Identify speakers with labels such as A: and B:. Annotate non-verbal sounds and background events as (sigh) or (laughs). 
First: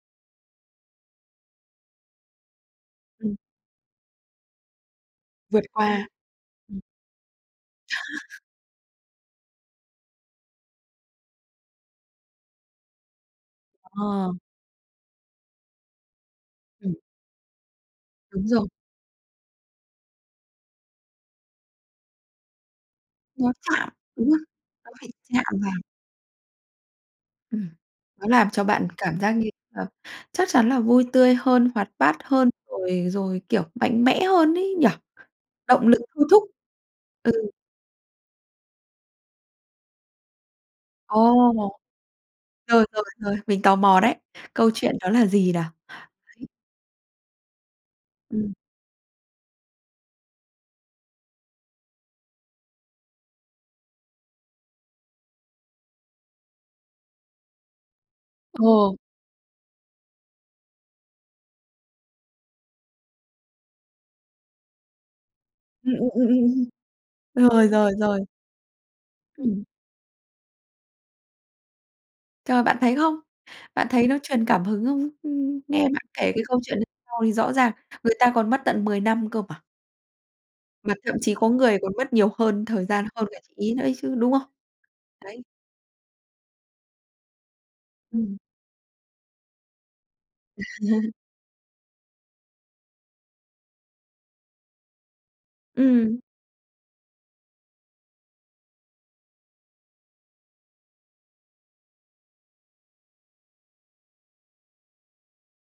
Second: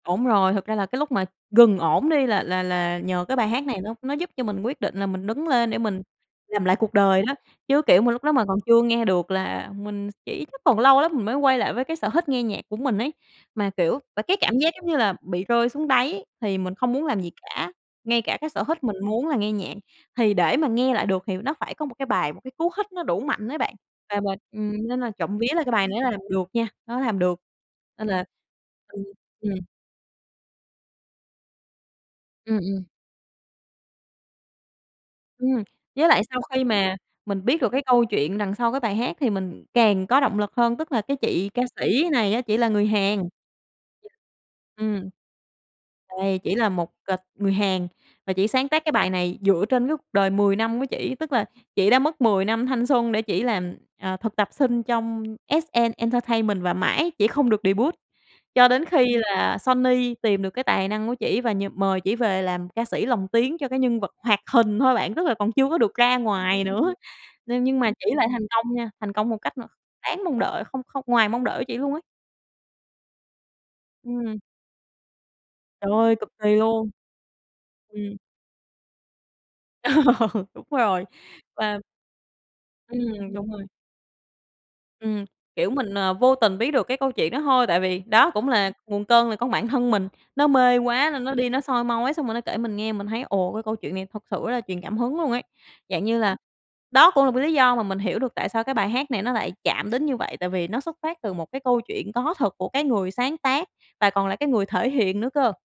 A: Đúng rồi, thực ra là cái lúc mà gần ổn đi là là là nhờ
B: Ừm,
A: cái bài hát này nó nó giúp cho mình quyết định là mình đứng
B: Vượt
A: lên để mình
B: qua.
A: làm lại
B: Ừm.
A: cuộc đời đó, chứ, kiểu mà, lúc đó
B: (chuckles)
A: mà còn chưa nghe được là mình s chỉ chắc còn lâu lắm mình mới quay lại với cái sở hích nghe nhạc của mình ấy. Mà, kiểu và
B: Ờ.
A: cái cảm giác giống như là bị rơi xuống đáy thì mình không
B: Ừm.
A: muốn làm gì cả, ngay cả
B: Đúng
A: cái sở
B: rồi.
A: hích mình muốn là nghe nhạc, thì để mà nghe lại được thì nó phải có một cái bài, một cái cú hích nó đủ mạnh
B: Nó
A: đấy bạn.
B: chạm,
A: Và
B: đúng
A: mình
B: hông?
A: ừm,
B: Nó
A: nên
B: phải
A: là trộm
B: chạm
A: vía là cái
B: vào.
A: bài này nó làm được nha, nó làm được,
B: Ừm,
A: nên là
B: nó làm cho bạn
A: ừm,
B: cảm giác như
A: ừm.
B: là chắc chắn là vui tươi hơn, hoạt bát hơn
A: Ừm, ừm.
B: rồi rồi, kiểu, mạnh mẽ hơn ấy nhỉ,
A: Ừm,
B: động lực
A: với lại
B: thôi
A: sau
B: thúc.
A: khi mà mình
B: Ừ.
A: biết được cái câu chuyện đằng sau cái bài hát thì mình càng có động lực hơn, tức là cái chị
B: Ồ!
A: ca sĩ này á chỉ là người
B: Rồi, rồi,
A: Hàn.
B: rồi, mình tò mò đấy. Câu chuyện
A: Ừm.
B: đó là gì nào?
A: Đây, chỉ là một, à, người Hàn và chị
B: Ừm.
A: sáng tác cái bài này dựa trên cái cuộc đời 10 năm của chỉ, tức là chị đã mất 10 năm thanh xuân để chỉ làm, à, thực tập sinh trong SM Entertainment và mãi chị không được debut, cho đến
B: Ồ.
A: khi là Sony tìm được cái tài năng của chị và nh mời chỉ về làm ca sĩ lồng tiếng cho cái nhân vật hoạt hình thôi bạn, tức là còn chưa có được
B: Ừm, ừm,
A: ra
B: ừm,
A: ngoài
B: ừm.
A: nữa, nên
B: Rồi,
A: nhưng mà
B: rồi,
A: chị
B: rồi.
A: lại thành công nha, thành công một cách m
B: Ừm.
A: đáng mong đợi không không ngoài mong đợi của chị luôn á.
B: Trời, bạn thấy không? Bạn thấy nó
A: Ừm.
B: truyền cảm hứng không? Nghe
A: Trời
B: bạn
A: ơi, cực
B: kể cái
A: kỳ
B: câu chuyện đ
A: luôn!
B: sau thì rõ ràng, người
A: Ừm.
B: ta còn mất tận 10 năm cơ mà.
A: (laughs) Đúng
B: Mà
A: rồi.
B: thậm chí có người
A: Và
B: còn mất nhiều hơn thời gian hơn
A: Ừm,
B: cả
A: đúng
B: chị
A: rồi.
B: ấy nữa chứ, đúng không?
A: Ừm,
B: Đấy.
A: kiểu, mình, ờ, vô tình biết được cái câu chuyện đó thôi tại vì, đó,
B: Ừm.
A: cũng là nguồn cơn là con bản thân mình, nó mê quá
B: (chuckles)
A: nên nó đi nó soi mói, xong rồi nó kể mình nghe. Mình thấy, ồ, cái câu chuyện này thật sự rất là truyền cảm hứng luôn ấy, dạng như
B: Ừm.
A: là, đó cũng là cái lý do mà mình hiểu được tại sao cái bài hát này nó lại chạm đến như vậy, tại vì nó xuất phát từ một cái câu chuyện có thật của cái người sáng tác và còn là cái người thể hiện nữa cơ.